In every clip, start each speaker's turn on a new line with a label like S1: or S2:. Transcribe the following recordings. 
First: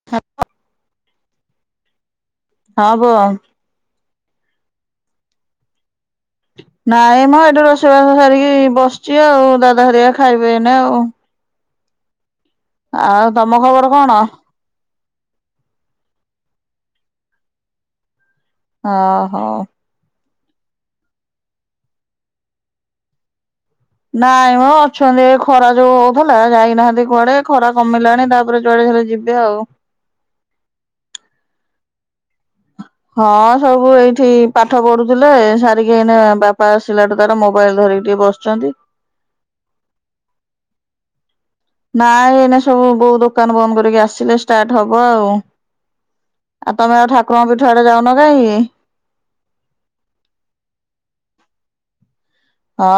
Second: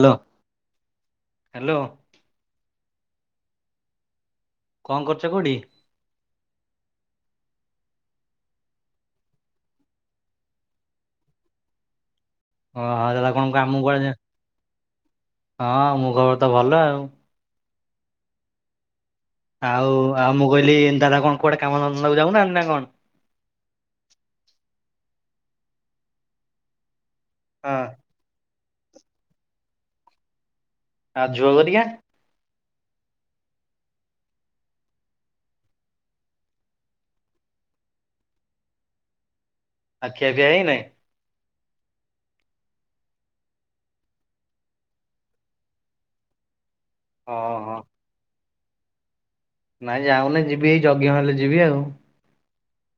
S1: Hello hello.
S2: ହଁ ପୁଅ।
S1: କଣ କରୁଛ କୋଉଠି?
S2: ନାଇଁ ମ ଏଇଠୁ ରୋଷେଇବାସ ସାରିକି ବସିଛି ଆଉ ଦାଦା ହରିଆ ଖାଇବେ ଏଇନା ଆଉ।
S1: ହଁ
S2: ଆଉ
S1: ଦାଦା କଣ
S2: ତମ
S1: କାମ
S2: ଖବର
S1: କୁଆଡେ
S2: କଣ?
S1: ହଁ ମୋ ଖବର ତ ଭଲ ଆଉ।
S2: ହଁ।
S1: ଆଉ ଆଉ ମୁଁ କହିଲି ଦାଦା କଣ କୁଆଡେ କାମ ଧନ୍ଦାକୁ ଯାଉ ନାହାନ୍ତି ନା କଣ।
S2: ନାଇଁ ମ ଅଛନ୍ତି ଏ ଖରା ଯୋଉ ହଉଥିଲା ଯାଇନାହାନ୍ତି କୁଆଡେ ଖରା
S1: ହଁ
S2: କମିଲାଣି ତା ପରେ ଯୁଆଡ଼େ ଧର ଯିବେ ଆଉ।
S1: ଆଉ ଝୁଅ ଘରିକା।
S2: ହଁ ସବୁ ଏଇଠି ପାଠ ପଢୁଥିଲେ ସାରିକି ଏଇନା ବାପା ଆସିଲାଠୁ ତାର ମୋବାଇଲ ଧ ଏଇଠି ବସିଛନ୍ତି।
S1: ଆଉ ଖିଆ ପିଆ ହେଇ ନାହିଁ।
S2: ନାଇ ଏଇନା ସବୁ ବୋଉ ଦୋକାନ ବନ୍ଦ କରିକି ଆସିଲେ ଷ୍ଟାର୍ଟ ହବ ଆଉ। ଆଉ ତମେ ଆଉ ଠାକୁରଙ୍କ ପୀଠ
S1: ଓହୋ
S2: ଆଡେ ଯାଉନ କାହିଁକି?
S1: ନାଇଁ ଯାଉନି ଯିବି ଏଇ ଯଜ୍ଞ ହେଲେ ଯିବି ଆଉ।
S2: ହଁ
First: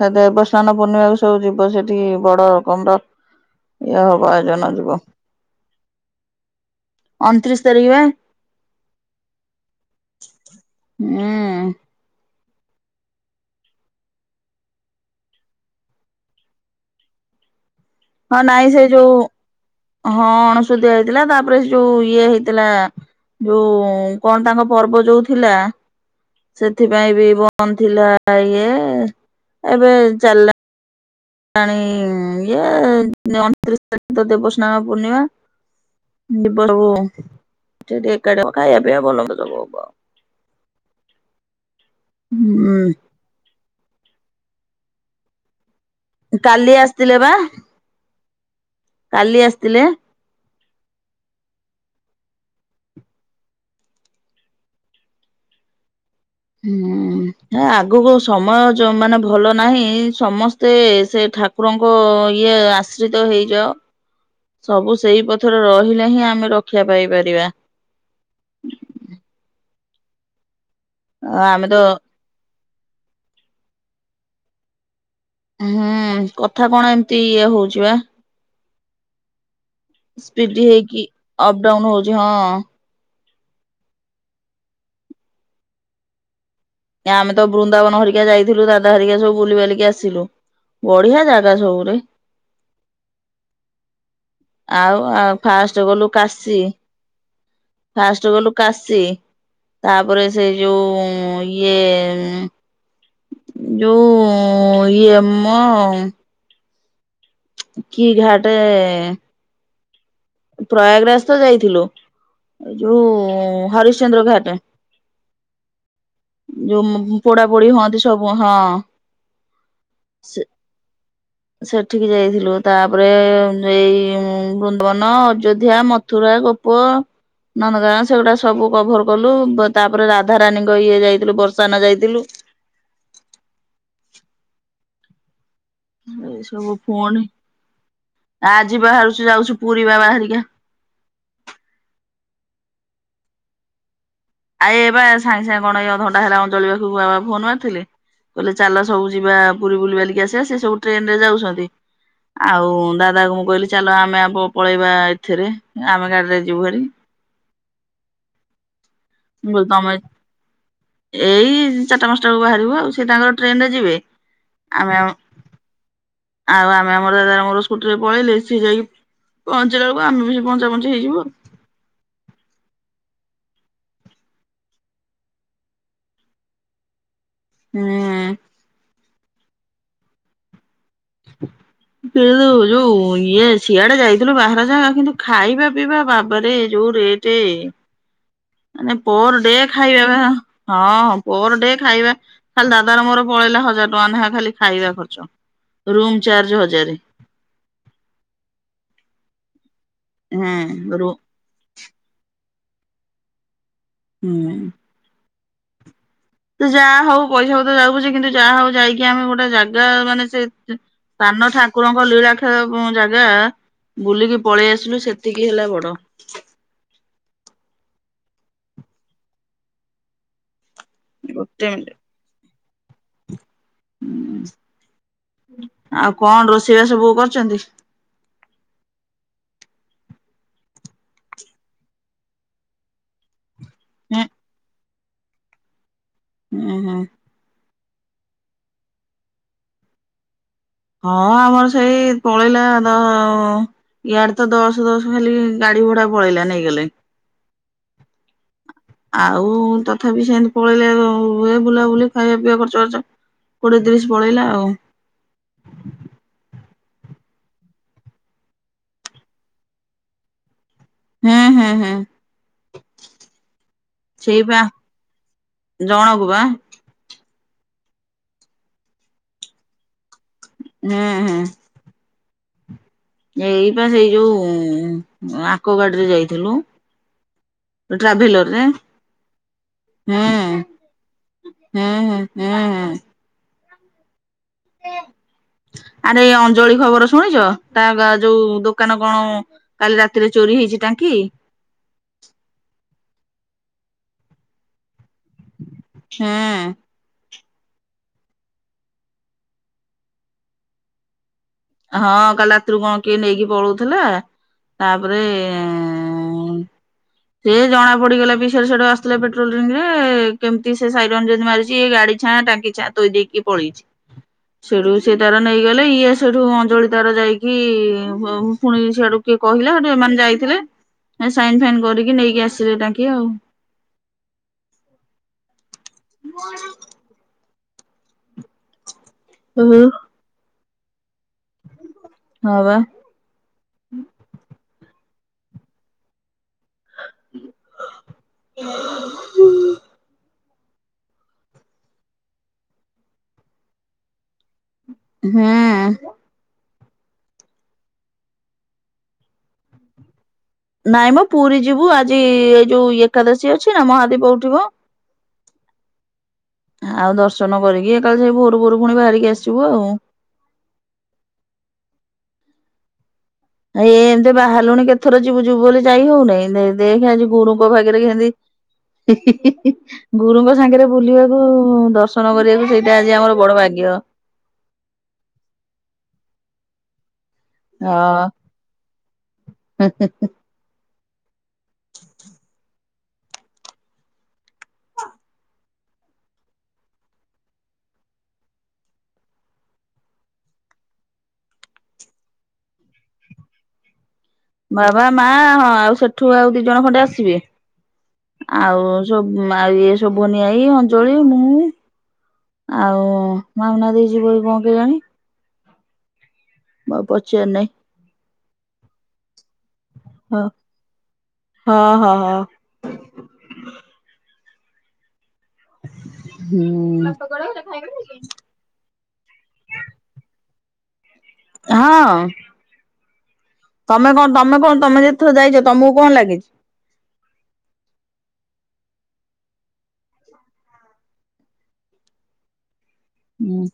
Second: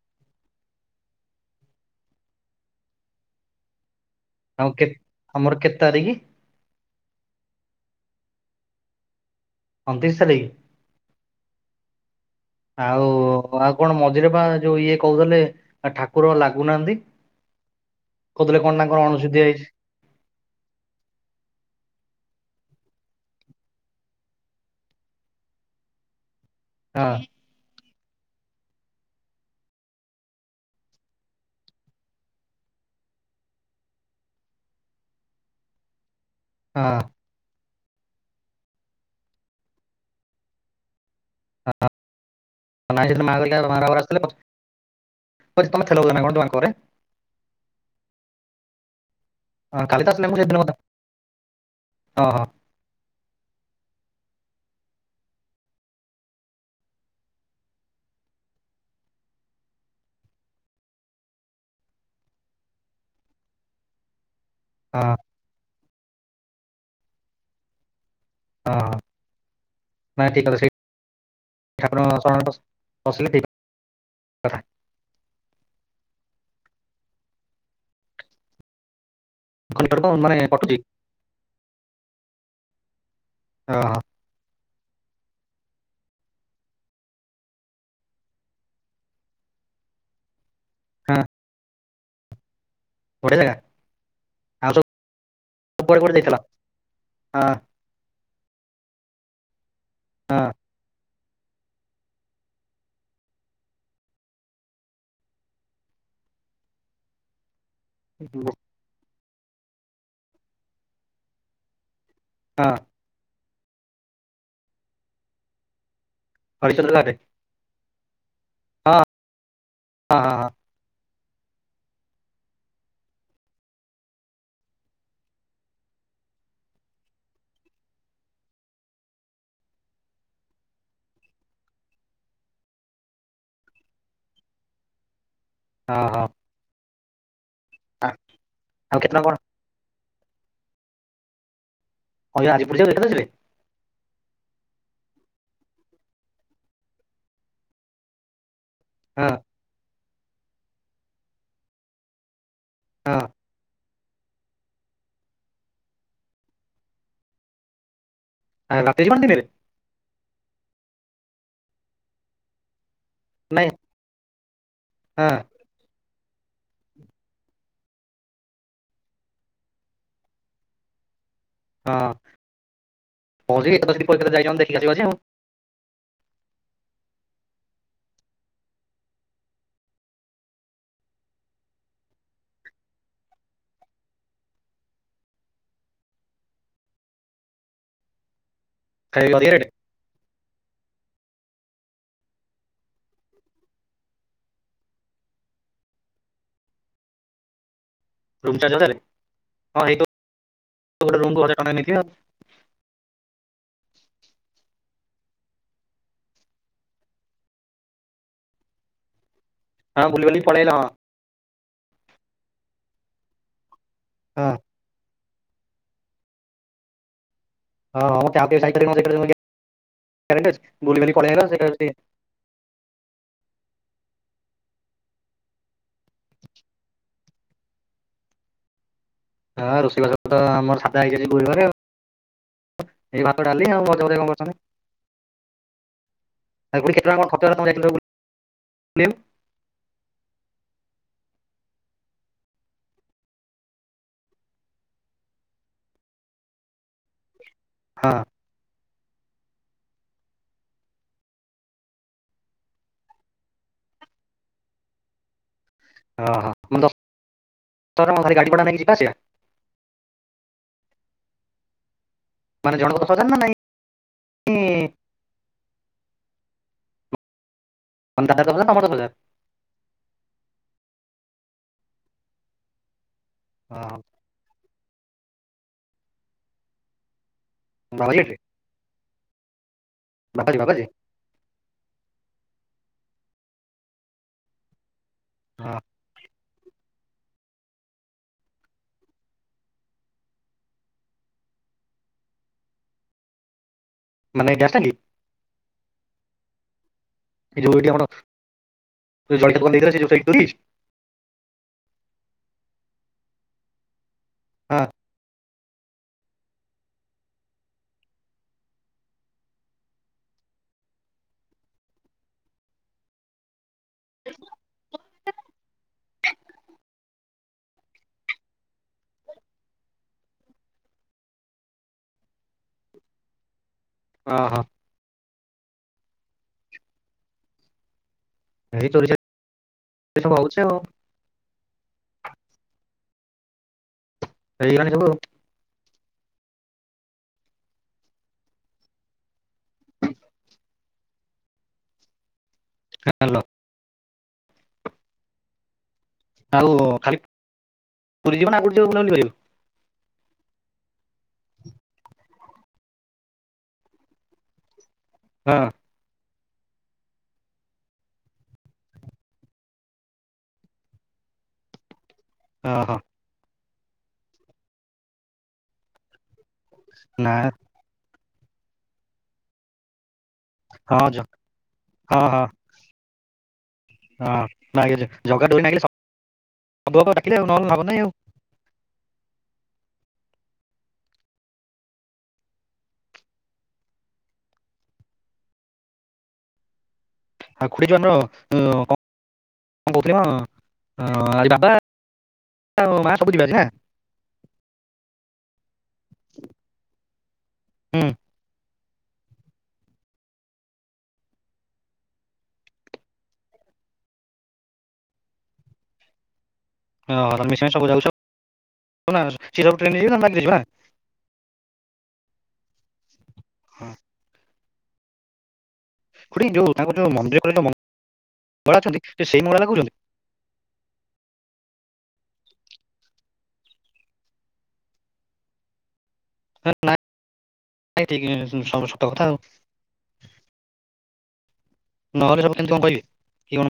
S2: ସେ ଦେବସ୍ନାନ ପୂର୍ଣ୍ଣିମାକୁ ସବୁ ଯିବ ସେଠି ବଡ ରକମର। ଇଏ ହବ
S1: ଆଉ
S2: ଆୟୋଜନ
S1: କେ
S2: ଯିବ।
S1: ଆମର କେତେ ତାରିଖ
S2: ଅଣତିରିଶ ତାରିଖ ବା।
S1: ଅଣତିରିଶ ତାରିଖ।
S2: ହୁଁ।
S1: ଆଉ ଆଉ କଣ ମଝିରେ ପା ଯୋଉ ଇଏ କହୁଥିଲେ ଆ ଠାକୁର ଲାଗୁନାହାନ୍ତି।
S2: ହଁ
S1: କହୁଥିଲେ
S2: ନାଇଁ
S1: କଣ
S2: ସେ
S1: ତାଙ୍କର
S2: ଯୋଉ
S1: ଅଣସୁଧିଆ ହେଇଛି
S2: ହଁ ଅଣସୁଧିଆ ହେଇଥିଲା ତାପରେ ସେ ଯୋଉ ଇଏ ହେଇ ଥିଲା ଯୋଉ କଣ ତାଙ୍କ ପର୍ବ ଯୋଉ ଥିଲା।
S1: ହଁ
S2: ସେଥିପାଇଁ ବି ବନ୍ଦ ଥିଲା ଇଏ ଏବେ ଚାଲିଲା। ଣି ଇଏ ଅଣତିରିଶ ତାରିଖ ତ ଦେବସ୍ନାନ ପୂର୍ଣ୍ଣିମା। ଡିବ ସବୁ।
S1: ହଁ।
S2: ଯଦି ଏକାଟିଆ କ ଖାଇବା ପିଆ ଭଲ ମନ୍ଦ ସବୁ ହବ। ହୁଁ।
S1: [unintelligible] ତମ ଆଡ଼େ ଆଗରୁ ଆସିଥିଲେ ପ ପଛେ ତମେ ଥିଲ ବଧେ ନା କଣ ଯଉ ଆଙ୍କ ଘରେ।
S2: କାଲି ଆସିଥିଲେ ବା କାଲି
S1: ହଁ
S2: ଆସିଥିଲେ।
S1: କାଲି ତ ଆସିଥିଲେ ମୁଁ ସେ ଦିନ କଥା। ଓହୋ।
S2: ହୁଁ। ହେଁ ଆଗକୁ ସମୟ ଜମାନା ଭଲ ନାହିଁ ସମସ୍ତେ ସେ ଠାକୁରଙ୍କ। ଇଏ ଆଶ୍ରିତ ହେଇଯାଅ। ସବୁ
S1: ହଁ
S2: ସେଇ ପଥରେ ରହିଲେ ହିଁ ଆମେ ରକ୍ଷା ପାଇପାରିବା।
S1: ହଁ ନାଇଁ ଠିକ କଥା ସେଇ
S2: ଆ ଆମେ ତ
S1: ଠାକୁରଙ୍କ ଶରଣ ରେ ପଶ ପସିଲେ ଠିକ୍ କଥା।
S2: ହୁଁ, କଥା କଣ ଏମତି ଇଏ ହଉଛି ବା।
S1: କଲିକଟ ମାନେ
S2: ସ୍ପିଡି
S1: କଟୁଛି
S2: ହେଇକି ଅପ ଡାଉନ ହଉଛି ହଁ।
S1: ଓହୋ।
S2: ଆମେ ତ ବୃନ୍ଦାବନ ହରିକା ଯାଇଥିଲୁ ଦାଦା ହରିକା ସବୁ ବୁଲି ବାଲିକି ଆସିଲୁ। ବଢିଆ ଜାଗା ସବୁରେ।
S1: ବଢ଼ିଆଜାଗା।
S2: ଆଉ ଆ ଫାଷ୍ଟ ଗଲୁ
S1: ଯାଇଥିଲ?
S2: କାଶୀ।
S1: ହଁ
S2: ଫାଷ୍ଟ ଗଲୁ କାଶି ତାପରେ,
S1: ହଁ
S2: ସେଇ ଯୋଉ ଇଏ ଯୋଉ ଇଏମ କି ଘାଟେ ପ୍ରୟାଗରାଜ ତ ଯାଇଥିଲୁ।
S1: ହଁ
S2: ଯୋଉ ହରିଶ୍ଚନ୍ଦ୍ର ଘାଟ
S1: ହରିଚନ୍ଦ୍ର ଘାଟ
S2: ଯୋଉ ପୋଡା ପୋଡି ହୁଅନ୍ତି ଓହଁ
S1: ହଁ ହଁ ହଁ
S2: ସେ ସେଠିକି ଯାଇଥିଲୁ। ତାପରେ, ଏଇ ବୃନ୍ଦବନ, ଅଯୋଧ୍ୟା, ମଥୁରା ଗୋପ ନନ୍ଦଗା ସେଗୁଡା ସବୁ କଭର କଲୁ ତାପରେ ରାଧାରାଣୀଙ୍କ ଇଏ ଯାଇଥିଲୁ, ବର୍ଷାନ ଯାଇଥିଲୁ।
S1: ହଁ ହଁ ହଁ।
S2: ଏଇ ସବୁ ପୁଣି,
S1: ଆ-
S2: ଆଜି
S1: ଆଉ କେତେ ଟଙ୍କା
S2: ବାହାରୁଛୁ
S1: କଣ
S2: ଯାଉଛୁ ପୁରୀ ବା ବାହାରି ଆଜ୍ଞା।
S1: ହ ଆଜିପୁର ଯ କେତେ ଆସବେ?
S2: ଆଇ ଏ ବା ସାଙ୍ଗେ ସାଙ୍ଗେ କଣ ଏ ଅଧଣ୍ଟା ହେଲା ଅଞ୍ଜଳି ପାଖକୁ ବାବା ଫୋନ ମାରିଥିଲି କହିଲେ ଚାଲ ସବୁ
S1: ହଁ
S2: ଯିବା ପୁରୀ ବୁଲିିବାଲିକି ଆସିବା ସେ ସବୁ ଟ୍ରେନ ରେ ଯାଉଛନ୍ତି ଆଉ
S1: ହଁ
S2: ଦାଦା କୁ ମୁଁ କହିଲି ଚାଲ ଆମେ ଆ ପଳେଇବା, ଏଥିରେ ଆମେ ଗାଡିରେ ଯିବୁ ହେରି
S1: ଆ ରାତି ବାନ୍ତି ନେଲେ
S2: ମୁଁ କହିଲି ତମେ ଏଇ ଚାରିଟା ପାଞ୍ଚଟା ବେଳକୁ ବାହାରିବୁ ଆଉ ସେ ତାଙ୍କର
S1: ନାଇଁ
S2: ଟ୍ରେନ ରେ ଯିବେ ଆମେ ଆଉ
S1: ହଁ
S2: ଆଉ ଆମେ ଆମର ଦାଦାର ମୋର ସ୍କୁଟିରେ ପଳେଇଲେ ସିଏ ଯାଇକି ପହଞ୍ଚିଲା ବଳକୁ ଆମେ ବି ସେ ପହଞ୍ଚା ପହଞ୍ଚି ହେଇଯିବୁ ଆଉ
S1: ହଁ [unintelligible]
S2: ହୁଁ। କିଉ ଯୋଉ ଇଏ ସିଆଡେ ଯାଇଥିଲୁ ବାହାର ଯାଗା କିନ୍ତୁ ଖାଇବା ପିଇବା ବାବାରେ ଯୋଉ ଇ ଏ ଟେ ମାନେ
S1: ଖାଇବାକୁ
S2: ପୋର ଡେ
S1: ଅଧିକା ରେଟ୍
S2: ଖାଇବା ପା ହଁ ପର ଡେ ଖାଇବା ଖାଲି ଦାଦାର ମୋର ପଳେଇଲା ହଜାର ଟଙ୍କା ଖାଲି ଖାଇବା ଖର୍ଚ୍ଚ ରୁମ ଚାର୍ଜ ହଯାରେ ହଁ ରୁ
S1: [unintelligible]
S2: ହୁଁ। ସେ, ଯାହା ହଉ ପଇସା ପତର ଯାଉୁ ପଛେ କିନ୍ତୁ, ଯାହା ହଉ ଯାଇକି ଆମେ ଗୋଟେ ଜା ଗା
S1: ଆଉ ହଁ
S2: ମାନେ ସେ,
S1: ବୁଲିବାଲିକି ପଳେଇ ଆଇଲ ହଁ
S2: ସାନ ଠାକୁରଙ୍କ ଲୀଳା ଖଳ ଜାଗା ବୁଲିକି
S1: ହଁ
S2: ପଳେଇ ଆସିଲୁ। ସେତିକି ହେଲା ବଡ।
S1: ହଁ
S2: ଗୋଟେ
S1: [unintelligible]
S2: ହଁ, ଆଉ କଣ ରୋଷେଇ ବାସ ସବୁ କରିଛନ୍ତି?
S1: ହଁ, ରୋଷେଇବାସ ତ ଆମର ସାଧା ହେଇଛି। ଆଜି ଗୁରୁବାରେ ଏଇ ଭା ଡାଲି ଆଉ ଭଜା ଭାଜି କଣ କରଛନ୍ତି।
S2: ହୁଁ
S1: ଆଉ ପୁରୀ
S2: ହୁଁ
S1: ଖାଇ ଥିଲ ନା କଁ ଛତୁଆ [unintelligible]
S2: ହଁ ଆମର ସେଇ ପଳେଇଲା ଦ ଇଆଡେ ତ ଦଶ ଦଶ ଖାଲି ଗା ଭଡା ପଳେଇଲା ନେଇଗଲେ
S1: ହଁ।
S2: ଆଉ ତଥାପି ସେମିତି ପଳେଇଲେ ବୁଲାବୁଲି ଖାଇବା ପିଇବା ଖର୍ଚ୍ଚ ଆର୍ଚ୍ଚ କୋଡିଏ ତିରିଶ ପଳେଇଲା ଆଉ।
S1: ଅହ ମାନେ ଦଶ [inaudible] ଗାଡି ପଡା ନେଇକି ଯିବା ଆସିବା?
S2: ହୁଁ ହୁଁ
S1: ମାନେ ଜଣଙ୍କ
S2: ହୁଁ।
S1: ଦଶ ହଜାର ନା ନାଇଁ
S2: ସେଇପା ଜଣକୁ ବା।
S1: [unintelligible] ତମ ଦଶ ହଜାର।
S2: ଉୁଁ ହୁଁ। ଏଇପା
S1: ହଁ
S2: ସେଇ ଯୋଉ ଆଙ୍କ ଗାଡିରେ ଯାଇଥିଲୁ।
S1: ବାବାଜୀ ଏଠି
S2: ଟ୍ରାଭେଲରରେ।
S1: ବାବାଜୀ ବାବାଜୀ
S2: ହୁଁ ଉହୁଁ ଉହୁଁ।
S1: ହଁ
S2: ଆରେ ଏ ଅଞ୍ଜଳି ଖବର ଶୁ ଶୁଣିଚ଼, ତା ଗା ଯୋଉ ଦୋକାନ କଣ କାଲି ରାତିରେ ଚୋରି ହେଇଛି ଟାଙ୍କି।
S1: [inaudible] ମାନେ ଗ୍ୟାସ୍ ଟାଙ୍କି?
S2: ହୁଁ।
S1: ଏ ଯୋଉ ଏଠି ଆମଡ଼ ଜଳଖିଆ ଦୋକାନ ଦେଇଥିଲା ସେଇ ଯୋଉ ସେଇଠି ଚୋରି ହେଇଚି?
S2: ହଁ କାଲି ରାତିରୁ କଁ କିଏ ନେଇକି ପଳଉଥିଲା
S1: ହଁ
S2: ତାପରେ
S1: [inaudible]
S2: ସେ ଜଣା ପଡିଗଲା ବି ସେ ସେଡ଼େ ସେଡ଼େ ଆସିଥୁଲେ ପେଟ୍ରୋଲିଂ ରେ କେମିତି ସେ ସାଇରନ୍ ଯଦି ମାରିଛି ଏ ଗାଡି କଛା ଟାଙ୍କି ଛା ତୋଇ ଦେଇକି ପଳେଇଚି, ସେଉଠୁ ସେ ତାର ନେଇଗଲେ ଇଏ ସେଉଠୁ ଅଞ୍ଜଳି ତାର ଯାଇକି [unintelligible] ପୁଣି ସିଆଡୁ କିଏ କହିଲା ସେଠୁ ଏମାନେ ଯାଇଥିଲେ ଏ ସାଇନ ଫାଇନ୍ କରିକି ନେଇକି ଆସିଲେ ଟାଙ୍କି ଆଉ।
S1: ହଁ ହଁ
S2: ମୋଡ଼।
S1: ଏଇ ଚୋରି
S2: ହୁଁ।
S1: ଚାରି ସବୁ ହଉଚ଼ି ଆଉ।
S2: ହଁ ବା।
S1: ଏଇଗାନି ସବୁ।
S2: [inaudible]
S1: ହାଲୋ।
S2: ହୁଁ।
S1: ଆଉ ଖାଲି ପୁରୀ ଯିବ ନା ଆଉ କୋଉଠି ଯିବ ବୁଲା ବୁଲି କରିଆକୁ।
S2: ନାଇଁ ମ ପୁରୀ ଯିବୁ ଆଜି ଏଇ ଯୋଉ ଏକାଦଶୀ ଅଛି ନା ମହାଦୀପ ଉଠିବ
S1: ହଁ।
S2: ଆଉ ଦର୍ଶନ କରିକି ଏକାଏଳେ ସେଇ ଭୋରୁ ଭୋରୁ ପୁଣି ବାହାରିକି ଆସିବୁ ଆଉ।
S1: ଅହ।
S2: ଏ ଏଇ ଏମତି ବାହାରିଲୁଣି କେତଥର ଯିବୁ ଯିବୁ ବୋଲି ଯାଇ ହଉନେଇ ଦେ ଦେଖେ ଆଜି
S1: ନା
S2: ଗୁଡୁଙ୍କ ଭାଗ୍ୟରେ କେନ୍ତି ହି ହି ହି ହି ଗୁରୁଙ୍କ ସାଙ୍ଗରେ
S1: ହଁ ଜ-
S2: ବୁଲିବାକୁ
S1: ହଁ
S2: ଦର୍ଶନ
S1: ହଁ
S2: କରିବାକୁ ସେଇଟା ଆଜି ଆମର ବଡ ଭାଗ୍ୟ।
S1: ହଁ ନାଇଁ ଜଗା ଡ଼ୋରି ନାଗିଲେ ସବୁ ହବ। ନାହିଁ ଆଉ।
S2: ହଁ ହି ହି ହି।
S1: ଆଉ ଖୁଡ଼ି ଯୋଉ ଆମର କଁ କଣ କହୁଥିଲି ମ ଆଜି ବାବା ଆଉ ମା ସବୁ ଯିବେ ଆଜି ନା?
S2: ବାବା ମା ହଁ ଆଉ ସେଠୁ ଆଉ ଦି ଜଣ ଖଣ୍ଡେ ଆସିବେ।
S1: ହୁଁ
S2: ଆଉ ସବ୍ ମା ଇଏ ସବୁ ବୁନି ଆଈ, ଅଞ୍ଜଳି, ମୁଁ ଆଉ ମଉନା ଦେଇ ଯିବ କି କଣ କେଜାଣି? ଆଉ
S1: ଅଁ
S2: ପଚାରି
S1: ରମେଶ
S2: ନାହିଁ
S1: ଭାଇ ସବୁ ଯାଉଛ ନା ସିଏ ସବୁ ଟ୍ରେନ୍ ରେ ଯିବେ ନା ବାଇକ୍ ରେ
S2: ହଁ
S1: ଯିବା?
S2: ହଁ ହଁ ହଁ।
S1: [inaudible] ଖୁଡ଼ି
S2: ହୁଁ।
S1: ଯୋଉ ତାଙ୍କ ଯୋଉ
S2: ହଁ
S1: ମନ୍ଦିରରେ ଯୋଉ ମଙ୍ଗଳା ଅଛନ୍ତି ସେ ସେଇ ମଙ୍ଗଳା ଲାଗୁଛନ୍ତି?
S2: ହଁ ତମେ କଣ ତମେ କଣ ତମେ ଯେତେଥର ଯାଇଚ ତମକୁ କଣ ଲାଗେ?
S1: ହେ ନାଇଁ ଠିକ୍ ସବୁ ସତକଥା ଆଉ। ନହେଲେ ସବୁ କେମତି କଣ କହିବେ? କି
S2: ହୁଁ।
S1: କଣ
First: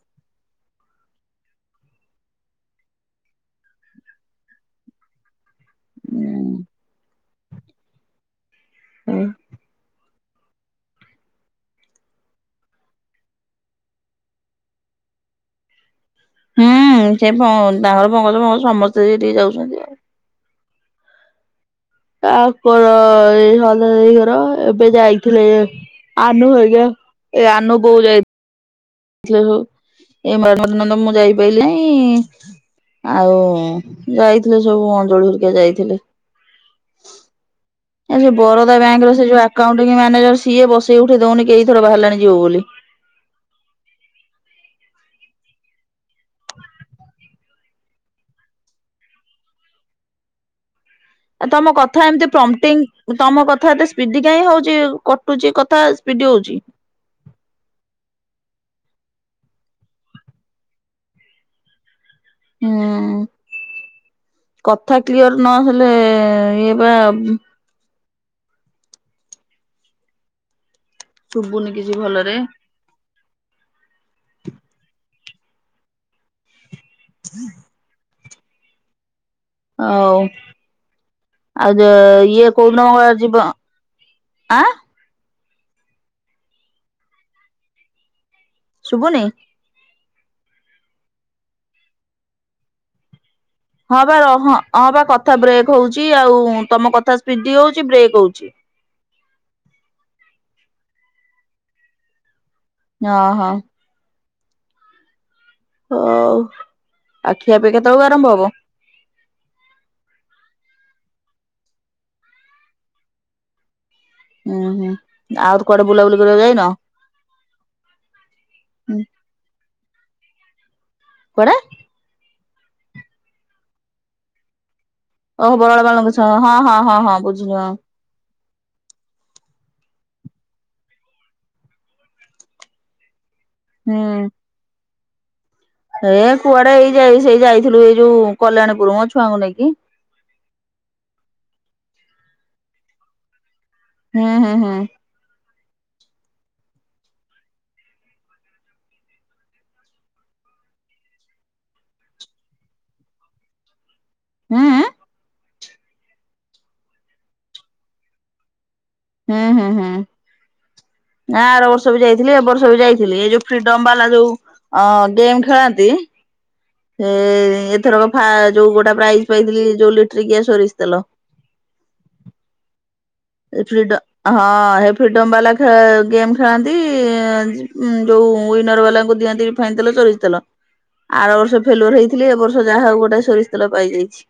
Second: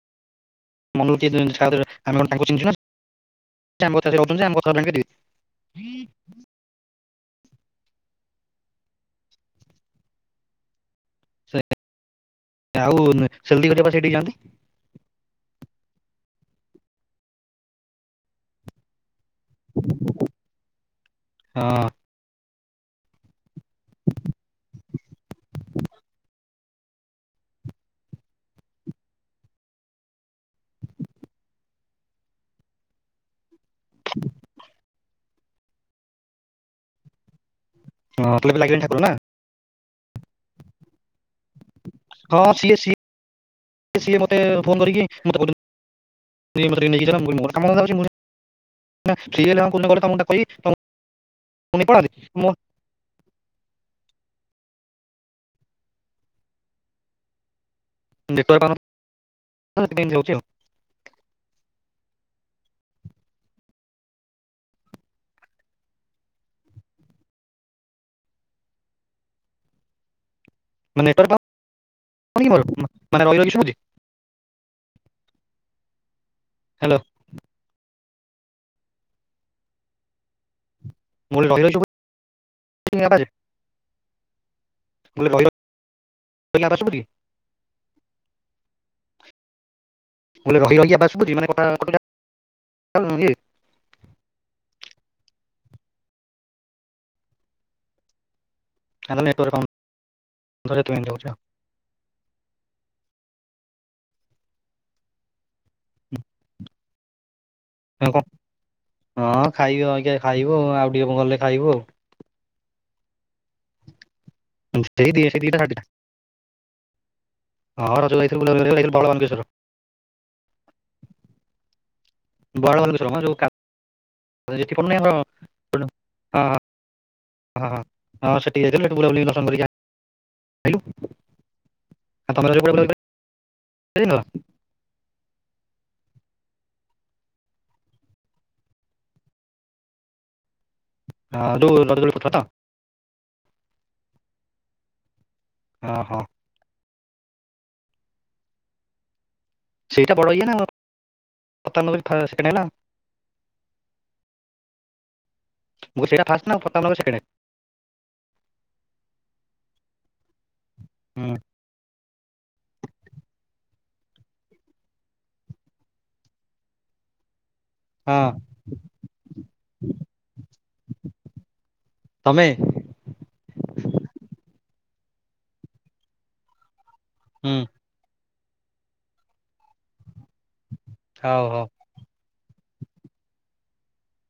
S1: ମନକୁ କିଏ ଛାଡ଼ିଦେବେ, ଆମେ କଣ ତାଙ୍କୁ ଚିହ୍ନିଚୁ ନା ସିଏ ଆମ କଥାରେ ରହୁଚନ୍ତି ଯେ, ଆମ କଥାରେ [unintelligible]
S2: ହୁଁ।
S1: ସେ ଆଉ ସେଲ ଦିଦି ହେରିକା ପା ସେଇଠିକି ଯାଆନ୍ତି।
S2: ହୁଁ ସେ ତାଙ୍କର ପଙ୍କଜ ଫଙ୍ଗଜ ସମସ୍ତେ ସେଟିକି ଯାଉଛନ୍ତି ଆଉ।
S1: ହଁ।
S2: ପର ଏଇଘର ଏବେ ଯାଇଥିଲେ ଆନୁ ହେଗ ଏ ଆନୁ ବହୁ ଯାଇ ଥିଲେ ସବୁ ଏ ମ୍ୟାଡମ [unintelligible] ମୁଁ ଯାଇପାରିଲି ନାହିଁ। ଆଉ ଯାଇଥିଲେ ସବୁ ଅନ୍ଜଳି ହେରିକି ଯାଇଥିଲେ।
S1: ହଁ ତୋତେ ବି
S2: ବରଦା
S1: ଲାଗିଲେଣି ଠାକୁର
S2: ବ୍ୟାଙ୍କ
S1: ନା?
S2: ର ସେ ଯୋଉ ଆକାଉଣ୍ଟିଂ ମାନେଜର ସିଏ ବସେଇ ଉଠେଇ ଦଉନି କେ
S1: ହଁ ସିଏ-ସିଏ-ସିଏ ମତେ ଫୋନ କରିକି ମତେ ନେଇ କହି [unintelligible]
S2: ଆ ତମ କଥା ଏମିତି ପ୍ରମ୍ଟିଙ୍ଗ ତମ କଥା ଏତେ ସ୍ପିଡି କାଁଇ ହଉଛି କଟୁଛି କଥା ସ୍ପିଡି ହଉଛି।
S1: ନେଟୱାର୍କ ପାଉନି ସେମିତି ହଉଛି ଆଉ।
S2: ହୁଁ। କଥା କ୍ଲିଅର ନହେଲେ ଇଏ ବା
S1: ମୋ ନେଟୱାର୍କ
S2: ଶୁଭୁନି କିଛି ଭଲରେ।
S1: ପାଉନି-ପାଉନିକି ମୋର ମାନେ ରହିରହିକି ଶୁଭୁଛି। ହ୍ୟାଲୋ
S2: ହ ହଉ।
S1: ମୁଁ କହିଲି ରହି
S2: ଆଉ
S1: ରହି
S2: ଯ ଇଏ କଉନ
S1: ଶୁଭୁଛି ଆବାଜ
S2: ଯିବ ଆଁ।
S1: [unintelligible]
S2: ଶୁଭନି?
S1: ମୁଁ କହିଲି ରହି ରହିକା ଶୁଭୁଛି ମାନେ କଥା କଟିଲା ଭଳିଆ ଇଏ।
S2: ହଁ ବା ହଁ ବା କଥା ବ୍ରେକ୍ ହଉଛି ଆଉ ତମ କଥା ସ୍ପିଡ ହଉଛି ବ୍ରେକ୍ ହଉଛି।
S1: ତାହେଲେ ନେଟୱାର୍କ ପାଉନି ସେଥିପାଇଁ ଏମିତି ହଉଛି।
S2: ହଁ-ହଁ। ହ ଉ।
S1: କଣ ହଁ ଖାଇବୁ ଅଇଖା ଖାଇବୁ ଆଉ ଟିକେ ଗଲେ ଖାଇବୁ ଆଉ। ଆଉ
S2: ହୁଁ-ହୁଁ
S1: ସେଇ ଦି ସେଇ ଦିଟା
S2: ଆଉ
S1: ସାଢେ ଦିଟା
S2: କୁଆଡେ ବୁଲାବୁଲି କରିବାକୁ ଯାଇନ?
S1: ହଁ ରଜରେ ଯାଇଥିଲୁ ବୁଲାବୁଲି କରିବାକୁ [unintelligible]
S2: କୁଆଡେ?
S1: ବଡ ମନ୍ଦିର ଯୋଉ ପଡୁନି ଆମର ହଁ
S2: ଓ ବର [unintelligible]
S1: ହଁ
S2: ହଁ-ହଁ-ହଁ-ହଁ ବୁଝିଲୁ ହଁ।
S1: ହଁ ସେଠିକି ଯାଇଥିଲୁ‌ ସେଠୁ ବୁଲାବୁଲି ଦର୍ଶନ କରିକି ଆଇଲୁ। ଆଉ ତମେ କୁଆଡେ ବୁଲାବୁଲି
S2: ହୁଁ।
S1: [unintelligible]
S2: ଏ କୁଆଡେ ଏଇ ଯାଇ ସେଇ ଯାଇଥିଲୁ ଏଇ ଯୋଉ କଲ୍ୟାଣୀପୁର ମୋ ଛୁଆଙ୍କୁ ନେଇକି।
S1: ହଁ ଯୋଉ ରଜ ଦୋଳି ପଡିଥିଲା ତ।
S2: ହୁଁ-ହୁଁ-ହୁଁ।
S1: ଅ ହୋ। ସେଇଟା ବଡ ଇଏ ନା ସତାନବେ ସେକଣ୍ଡ ହେଲା।
S2: ଆଁ-ଆଁ।
S1: ମୁଁ କହିଲି ସେଇଟା ଫାଷ୍ଟ ନା ସତାନବେ ସେକେଣ୍ଡ। ହୁଁ
S2: ହୁଁ-ହୁ‍ଁ-ହୁଁ ଆର ବର୍ଷ ବି ଯାଇ ଏବ ବର୍ଷ ବି ଯାଇଥିଲି ଏ ଯୋଉ ଫ୍ରିଡମ ବାଲା ଯୋଉ ଗେମ୍ ଖେଳନ୍ତି। [unintelligible] ଏଥରକ
S1: ହଁ
S2: ଯୋଉ ଗୋଟା ପ୍ରାଇଜ ପାଇଥିଲି ଯୋଉ ଲିଟ୍ରିକିଆ ସୋରିଷ ତେଲ।
S1: ତମେ
S2: ଫ୍ରିଡ଼ମ୍ ବାଲା ଗେମ୍ ଖେଳନ୍ତି
S1: ହୁଁ
S2: ଯୋଉ ୱରନର ବାଲାଙ୍କୁ ଦିଅନ୍ତି ରିଫାଇନ ତେଲ ସୋରିଷ ତେଲ ଆର
S1: ହଉ ହଉ।
S2: ବର୍ଷ ଫେଲ୍ବର ହେଇଥିଲି ଏ ବର୍ଷ ଯାହା ହଉ ଗୋଟାଏ ସୋରିଷ ତେଲ ପାଇଯାଇଛି।